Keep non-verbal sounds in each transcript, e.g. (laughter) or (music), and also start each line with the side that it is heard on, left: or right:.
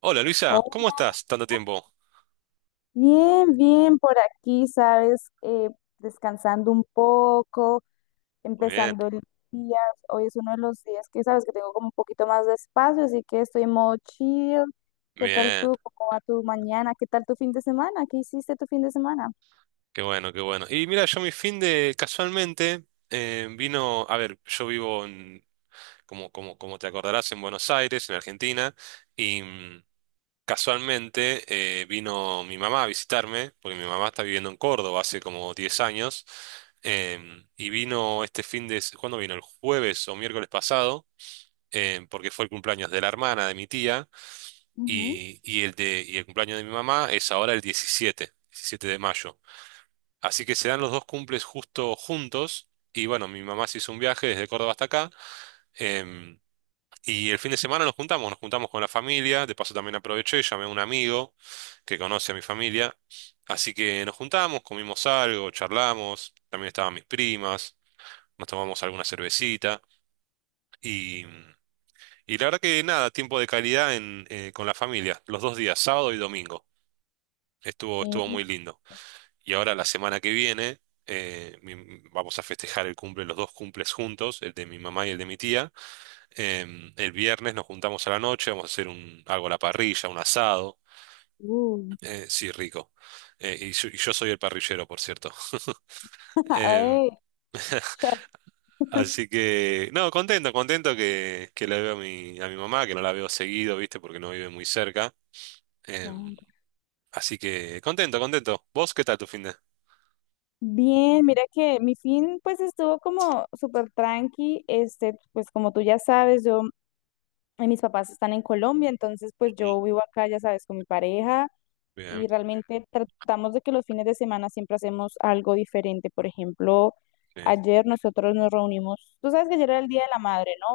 right: Hola Luisa,
left: Oh,
right: ¿cómo estás? Tanto tiempo.
left: bien, bien por aquí, ¿sabes? Descansando un poco,
right: Muy bien,
left: empezando el día. Hoy es uno de los días que, ¿sabes? Que tengo como un poquito más de espacio, así que estoy en modo chill. ¿Qué tal
right: bien,
left: tú? ¿Cómo va tu mañana? ¿Qué tal tu fin de semana? ¿Qué hiciste tu fin de semana?
right: qué bueno, qué bueno. Y mira, yo mi fin de casualmente vino, a ver, yo vivo en, como te acordarás, en Buenos Aires, en Argentina, y casualmente vino mi mamá a visitarme, porque mi mamá está viviendo en Córdoba hace como 10 años, y vino este fin de, ¿cuándo vino? El jueves o miércoles pasado, porque fue el cumpleaños de la hermana de mi tía.
left: Ujú.
right: Y el cumpleaños de mi mamá es ahora el diecisiete de mayo. Así que se dan los dos cumples justo juntos. Y bueno, mi mamá se hizo un viaje desde Córdoba hasta acá. em, y el fin de semana nos juntamos con la familia. De paso también aproveché, llamé a un amigo que conoce a mi familia. Así que nos juntamos, comimos algo, charlamos. También estaban mis primas, nos tomamos alguna cervecita. Y, y la verdad que nada, tiempo de calidad con la familia, los dos días, sábado y domingo. Estuvo
left: Eh,
right: muy lindo. Y ahora la semana que viene vamos a festejar el cumple, los dos cumples juntos, el de mi mamá y el de mi tía. El viernes nos juntamos a la noche, vamos a hacer algo a la parrilla, un asado.
left: Uy,
right: Sí, rico. Y yo soy el parrillero, por cierto. (laughs)
left: (laughs)
right: Em,
left: ay, chef.
right: así que, no, contento, contento que la veo a mi mamá, que no la veo seguido, ¿viste? Porque no vive muy cerca.
left: Claro.
right: Em, así que, contento, contento. ¿Vos qué tal tu fin de?
left: Bien, mira que mi fin pues estuvo como súper tranqui, este, pues como tú ya sabes, yo. Y mis papás están en Colombia, entonces pues
right: Ujú.
left: yo vivo acá, ya sabes, con mi pareja
right: Bien.
left: y realmente tratamos de que los fines de semana siempre hacemos algo diferente. Por ejemplo,
right: Sí.
left: ayer nosotros nos reunimos, tú sabes que ayer era el Día de la Madre, ¿no?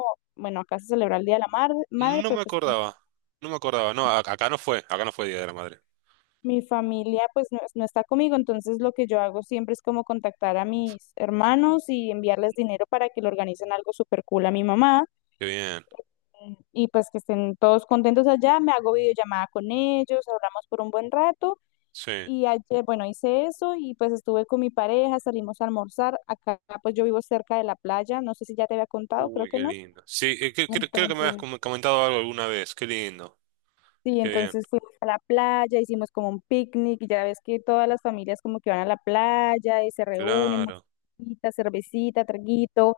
left: Bueno, acá se celebra el Día de la Mar- Madre,
right: No
left: pero
right: me
left: pues
right: acordaba, no me acordaba. No, acá no fue Día de la Madre.
left: mi familia pues no está conmigo, entonces lo que yo hago siempre es como contactar a mis hermanos y enviarles dinero para que le organicen algo súper cool a mi mamá.
right: Qué bien,
left: Y pues que estén todos contentos allá, me hago videollamada con ellos, hablamos por un buen rato
right: sí.
left: y ayer, bueno, hice eso y pues estuve con mi pareja, salimos a almorzar, acá pues yo vivo cerca de la playa, no sé si ya te había contado, creo
right: Uy,
left: que
right: qué
left: no.
right: lindo. Sí, creo que me habías
left: Entonces,
right: comentado algo alguna vez. Qué lindo,
left: sí,
right: qué bien.
left: entonces fuimos a la playa, hicimos como un picnic, y ya ves que todas las familias como que van a la playa y se reúnen,
right: Claro,
left: musiquita, cervecita, traguito,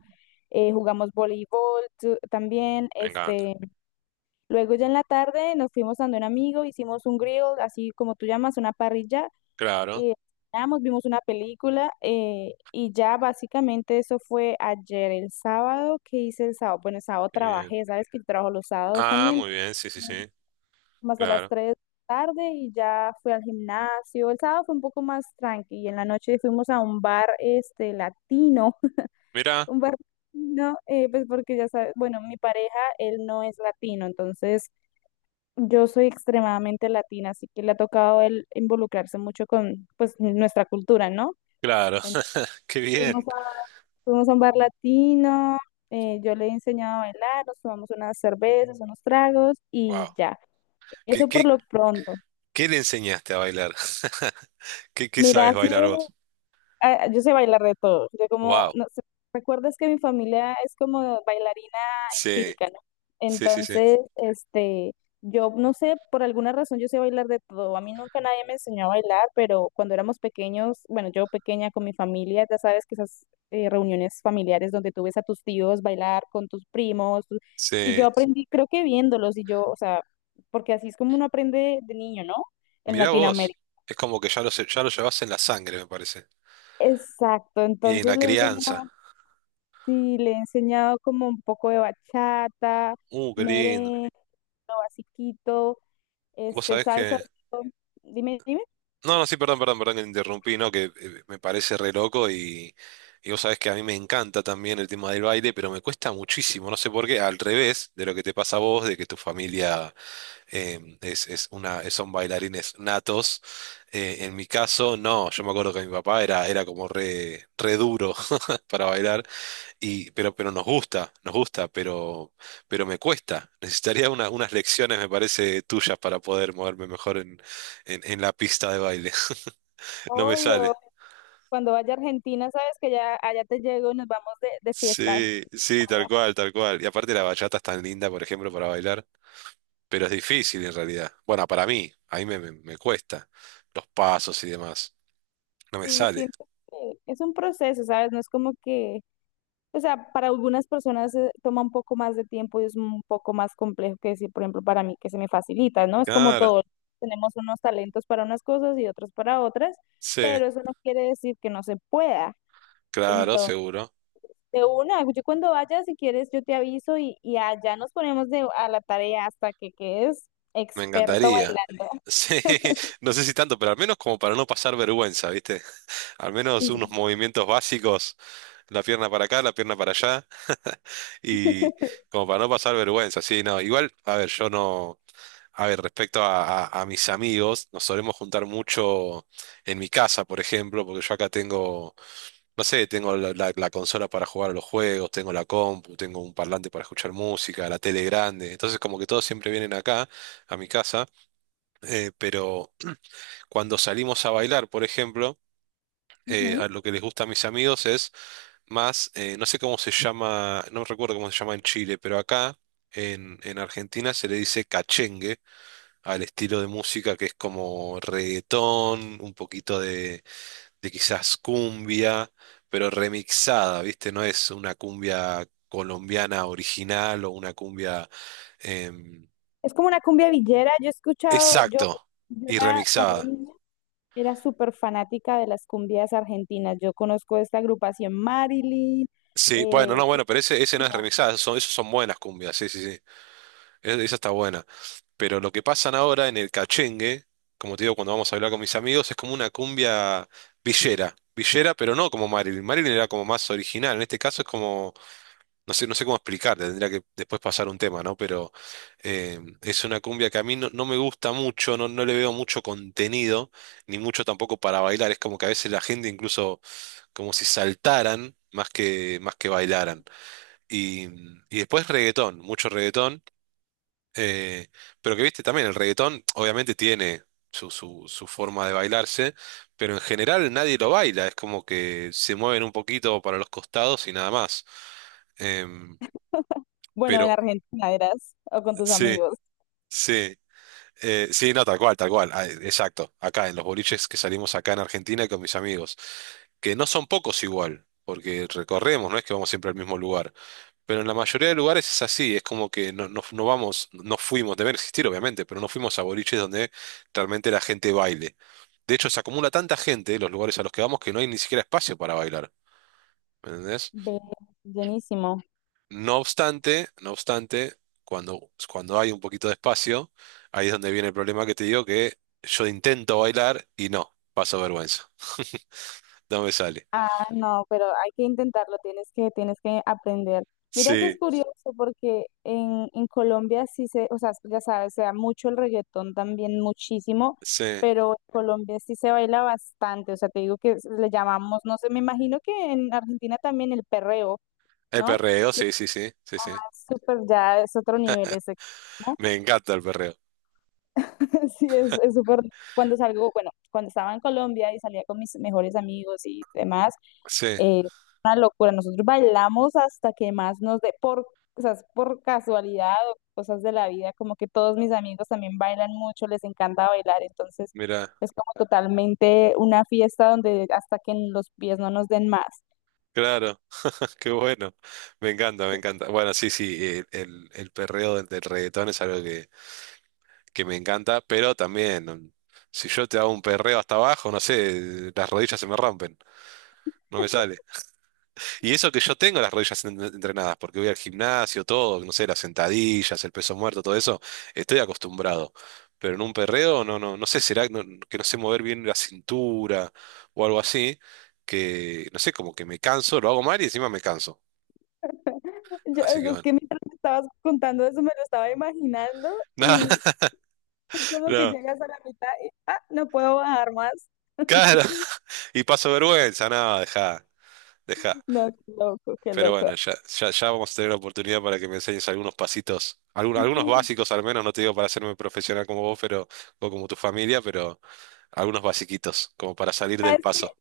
left: jugamos voleibol también,
right: me encanta.
left: este, luego ya en la tarde nos fuimos dando un amigo, hicimos un grill, así como tú llamas, una parrilla,
right: Claro,
left: eh, cenamos, vimos una película y ya básicamente eso fue ayer, el sábado, ¿qué hice el sábado? Bueno, el sábado
right: qué bien.
left: trabajé, sabes que yo trabajo los sábados
right: Ah,
left: también,
right: muy bien, sí, sí, sí,
left: más a las
right: claro.
left: 3 de la tarde y ya fui al gimnasio. El sábado fue un poco más tranqui y en la noche fuimos a un bar este latino, (laughs)
right: Mira,
left: un bar latino, pues porque ya sabes, bueno, mi pareja, él no es latino, entonces yo soy extremadamente latina, así que le ha tocado el involucrarse mucho con pues nuestra cultura, ¿no?
right: claro,
left: Entonces,
right: (laughs) qué
left: fuimos
right: bien.
left: a, fuimos a un bar latino, yo le he enseñado a bailar, nos tomamos unas cervezas, unos tragos
right: Wow.
left: y ya.
right: ¿Qué,
left: Eso por
right: qué,
left: lo pronto.
right: qué le enseñaste a bailar? (laughs) ¿Qué
left: Mira,
right: sabes
left: ha
right: bailar
left: sido
right: vos?
left: yo sé bailar de todo. Yo como,
right: Wow.
left: no sé, recuerdas que mi familia es como bailarina
right: Sí,
left: empírica, ¿no?
right: sí, sí, sí.
left: Entonces, este, yo no sé, por alguna razón yo sé bailar de todo. A mí nunca nadie me enseñó a bailar, pero cuando éramos pequeños, bueno, yo pequeña con mi familia, ya sabes que esas reuniones familiares donde tú ves a tus tíos bailar con tus primos, tu- y yo
right: Sí.
left: aprendí, creo que viéndolos, y yo, o sea, porque así es como uno aprende de niño, ¿no? En
right: Mirá vos.
left: Latinoamérica.
right: Es como que ya lo, ya lo llevas en la sangre, me parece.
left: Exacto,
right: Y en
left: entonces
right: la
left: le enseñó.
right: crianza.
left: Sí, le he enseñado como un poco de bachata,
right: Qué lindo.
left: merengue, lo basiquito,
right: Vos
left: este,
right: sabés
left: salsa.
right: que...
left: Dime, dime.
right: No, no, sí, perdón, perdón, perdón que te interrumpí, ¿no? Que me parece re loco y vos sabés que a mí me encanta también el tema del baile, pero me cuesta muchísimo, no sé por qué, al revés de lo que te pasa a vos, de que tu familia son bailarines natos. En mi caso, no, yo me acuerdo que mi papá era como re duro (laughs) para bailar. Y, pero nos gusta, pero me cuesta. (laughs) Necesitaría unas lecciones, me parece, tuyas para poder moverme mejor en la pista de baile. (laughs) No me sale.
left: Obvio, cuando vaya a Argentina, sabes que ya allá te llego y nos vamos de fiesta.
right: Sí, sí, tal cual, tal cual. Y aparte la bachata es tan linda, por ejemplo, para bailar, pero es difícil en realidad. Bueno, para mí, a mí me cuesta los pasos y demás. No me
left: Sí,
right: sale.
left: siento que es un proceso, ¿sabes? No es como que. O sea, para algunas personas toma un poco más de tiempo y es un poco más complejo que decir, por ejemplo, para mí que se me facilita, ¿no? Es como
right: Claro,
left: todo, tenemos unos talentos para unas cosas y otros para otras,
right: sí,
left: pero eso no quiere decir que no se pueda.
right: claro,
left: Entonces,
right: seguro.
left: de una, yo cuando vaya, si quieres, yo te aviso y allá nos ponemos de, a la tarea hasta que quedes
right: Me
left: experto
right: encantaría. (laughs)
left: bailando.
right: Sí, no sé si tanto, pero al menos como para no pasar vergüenza, ¿viste? Al menos
left: Sí, sí,
right: unos
left: sí.
right: movimientos básicos, la pierna para acá, la pierna para allá, (laughs) y como para no pasar vergüenza, sí, no, igual, a ver, yo no, a ver, respecto a, a mis amigos, nos solemos juntar mucho en mi casa, por ejemplo, porque yo acá tengo, no sé, tengo la consola para jugar a los juegos, tengo la compu, tengo un parlante para escuchar música, la tele grande, entonces como que todos siempre vienen acá, a mi casa, pero cuando salimos a bailar, por ejemplo,
left: Ujú.
right: a lo que les gusta a mis amigos es más, no sé cómo se llama, no recuerdo cómo se llama en Chile, pero acá en Argentina se le dice cachengue al estilo de música que es como reggaetón, un poquito de quizás cumbia, pero remixada, ¿viste? No es una cumbia colombiana original o una cumbia... em,
left: Es como una cumbia villera, yo he escuchado,
right: exacto,
left: yo
right: y
left: era cuando era
right: remixada.
left: niña, era súper fanática de las cumbias argentinas. Yo conozco esta agrupación Marilyn.
right: Sí, bueno,
left: eh,
right: no, bueno, pero ese no es remixada, esas son buenas cumbias, sí, sí, sí, esa está buena. Pero lo que pasan ahora en el cachengue, como te digo, cuando vamos a hablar con mis amigos, es como una cumbia villera. Villera, pero no como Marilyn. Marilyn era como más original. En este caso es como, no sé, no sé cómo explicarte, tendría que después pasar un tema, ¿no? Pero es una cumbia que a mí no, no me gusta mucho, no, no le veo mucho contenido, ni mucho tampoco para bailar. Es como que a veces la gente incluso como si saltaran más que bailaran. Y, y después reggaetón, mucho reggaetón eh, pero que viste también, el reggaetón obviamente tiene su forma de bailarse, pero en general nadie lo baila, es como que se mueven un poquito para los costados y nada más. Em,
left: bueno, en
right: pero
left: Argentina eras o con tus
right: sí,
left: amigos.
right: sí, sí, no, tal cual, ah, exacto, acá en los boliches que salimos acá en Argentina con mis amigos, que no son pocos igual, porque recorremos, no es que vamos siempre al mismo lugar. Pero en la mayoría de lugares es así, es como que no, no vamos, no fuimos, deben existir obviamente, pero no fuimos a boliches donde realmente la gente baile. De hecho, se acumula tanta gente en los lugares a los que vamos que no hay ni siquiera espacio para bailar, ¿me entendés?
left: Ve, buenísimo.
right: No obstante, no obstante, cuando hay un poquito de espacio, ahí es donde viene el problema que te digo que yo intento bailar y no, paso vergüenza, (laughs) no me sale.
left: Ah, no, pero hay que intentarlo, tienes que aprender. Mira que es
right: Sí,
left: curioso porque en Colombia sí se, o sea, ya sabes, se da mucho el reggaetón también, muchísimo,
right: sí.
left: pero en Colombia sí se baila bastante, o sea, te digo que le llamamos, no sé, me imagino que en Argentina también el perreo,
right: El
left: ¿no?
right: perreo, sí, sí, sí, sí, sí.
left: Súper, ya es otro nivel, es extremo.
right: Me encanta el perreo.
left: (laughs) Sí, es súper. Cuando salgo, bueno, cuando estaba en Colombia y salía con mis mejores amigos y demás,
right: Sí,
left: eh, una locura. Nosotros bailamos hasta que más nos dé por, o sea, por casualidad o cosas de la vida, como que todos mis amigos también bailan mucho, les encanta bailar, entonces
right: mira,
left: es como totalmente una fiesta donde hasta que los pies no nos den más.
right: claro. Qué bueno, me encanta, me encanta. Bueno, sí, sí, el perreo del reggaetón es algo que me encanta, pero también, si yo te hago un perreo hasta abajo, no sé, las rodillas se me rompen, no me sale. Y eso que yo tengo las rodillas entrenadas, porque voy al gimnasio, todo, no sé, las sentadillas, el peso muerto, todo eso, estoy acostumbrado. Pero en un perreo, no, no, no sé, será que no sé mover bien la cintura o algo así, que, no sé, como que me canso, lo hago mal y encima me canso.
left: (laughs) Yo,
right: Así que
left: es
right: bueno.
left: que mientras me estabas contando eso me lo estaba imaginando
right: (laughs)
left: y
right: Nada.
left: es como que
right: (laughs)
left: llegas a la mitad y, ah, no puedo bajar más.
right: Claro,
left: (laughs)
right: (laughs) y paso vergüenza, nada, deja, deja.
left: No, qué loco, qué
right: Pero
left: loco.
right: bueno, ya, ya, ya vamos a tener la oportunidad para que me enseñes algunos pasitos, algunos
left: Sí.
right: básicos al menos, no te digo para hacerme profesional como vos, pero, o como tu familia, pero algunos basiquitos, como para salir del
left: ¿Sabes qué?
right: paso.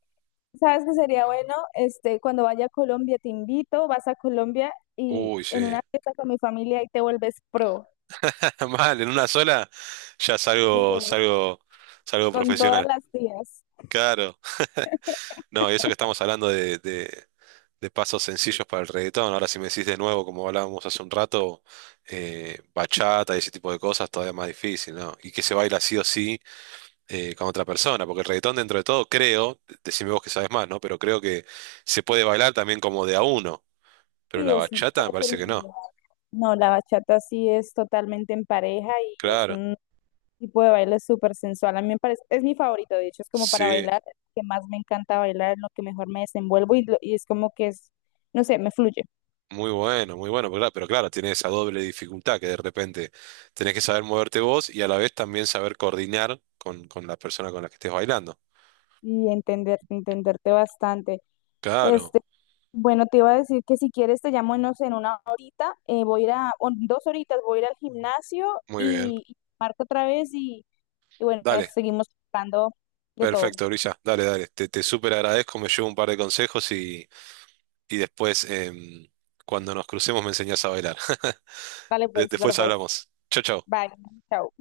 left: ¿Sabes qué sería bueno? Este, cuando vaya a Colombia, te invito, vas a Colombia y
right: Uy,
left: en
right: sí.
left: una fiesta con mi familia y te vuelves pro.
right: (laughs) Mal, en una sola ya
left: Sí,
right: salgo, salgo, salgo
left: con todas
right: profesional.
left: las tías.
right: Claro. (laughs) No, y eso que estamos hablando de de pasos sencillos para el reggaetón. Ahora, si me decís de nuevo, como hablábamos hace un rato, bachata y ese tipo de cosas, todavía más difícil, ¿no? Y que se baila sí o sí con otra persona, porque el reggaetón dentro de todo, creo, decime vos que sabes más, ¿no? Pero creo que se puede bailar también como de a uno, pero
left: Sí,
right: la
left: es
right: bachata
left: puede
right: me
left: ser
right: parece que
left: mi
right: no.
left: idea. No, la bachata sí es totalmente en pareja y es
right: Claro,
left: un tipo de baile es súper sensual. A mí me parece, es mi favorito, de hecho, es como para
right: sí.
left: bailar, que más me encanta bailar, en lo que mejor me desenvuelvo y, lo- y es como que es, no sé, me fluye
right: Muy bueno, muy bueno, pero claro, tiene esa doble dificultad que de repente tenés que saber moverte vos y a la vez también saber coordinar con la persona con la que estés bailando.
left: y entender, entenderte bastante.
right: Claro,
left: Este, bueno, te iba a decir que si quieres te llamo, no sé, en 1 horita, voy a ir a, o en 2 horitas, voy a ir al gimnasio
right: muy bien.
left: y marco otra vez y bueno,
right: Dale.
left: seguimos hablando de todo.
right: Perfecto, Brisa. Dale, dale. Te súper agradezco, me llevo un par de consejos y después, cuando nos crucemos, me enseñás a bailar. (laughs)
left: Dale pues, dale
right: Después
left: pues.
right: hablamos. Chau, chau.
left: Bye. Chao.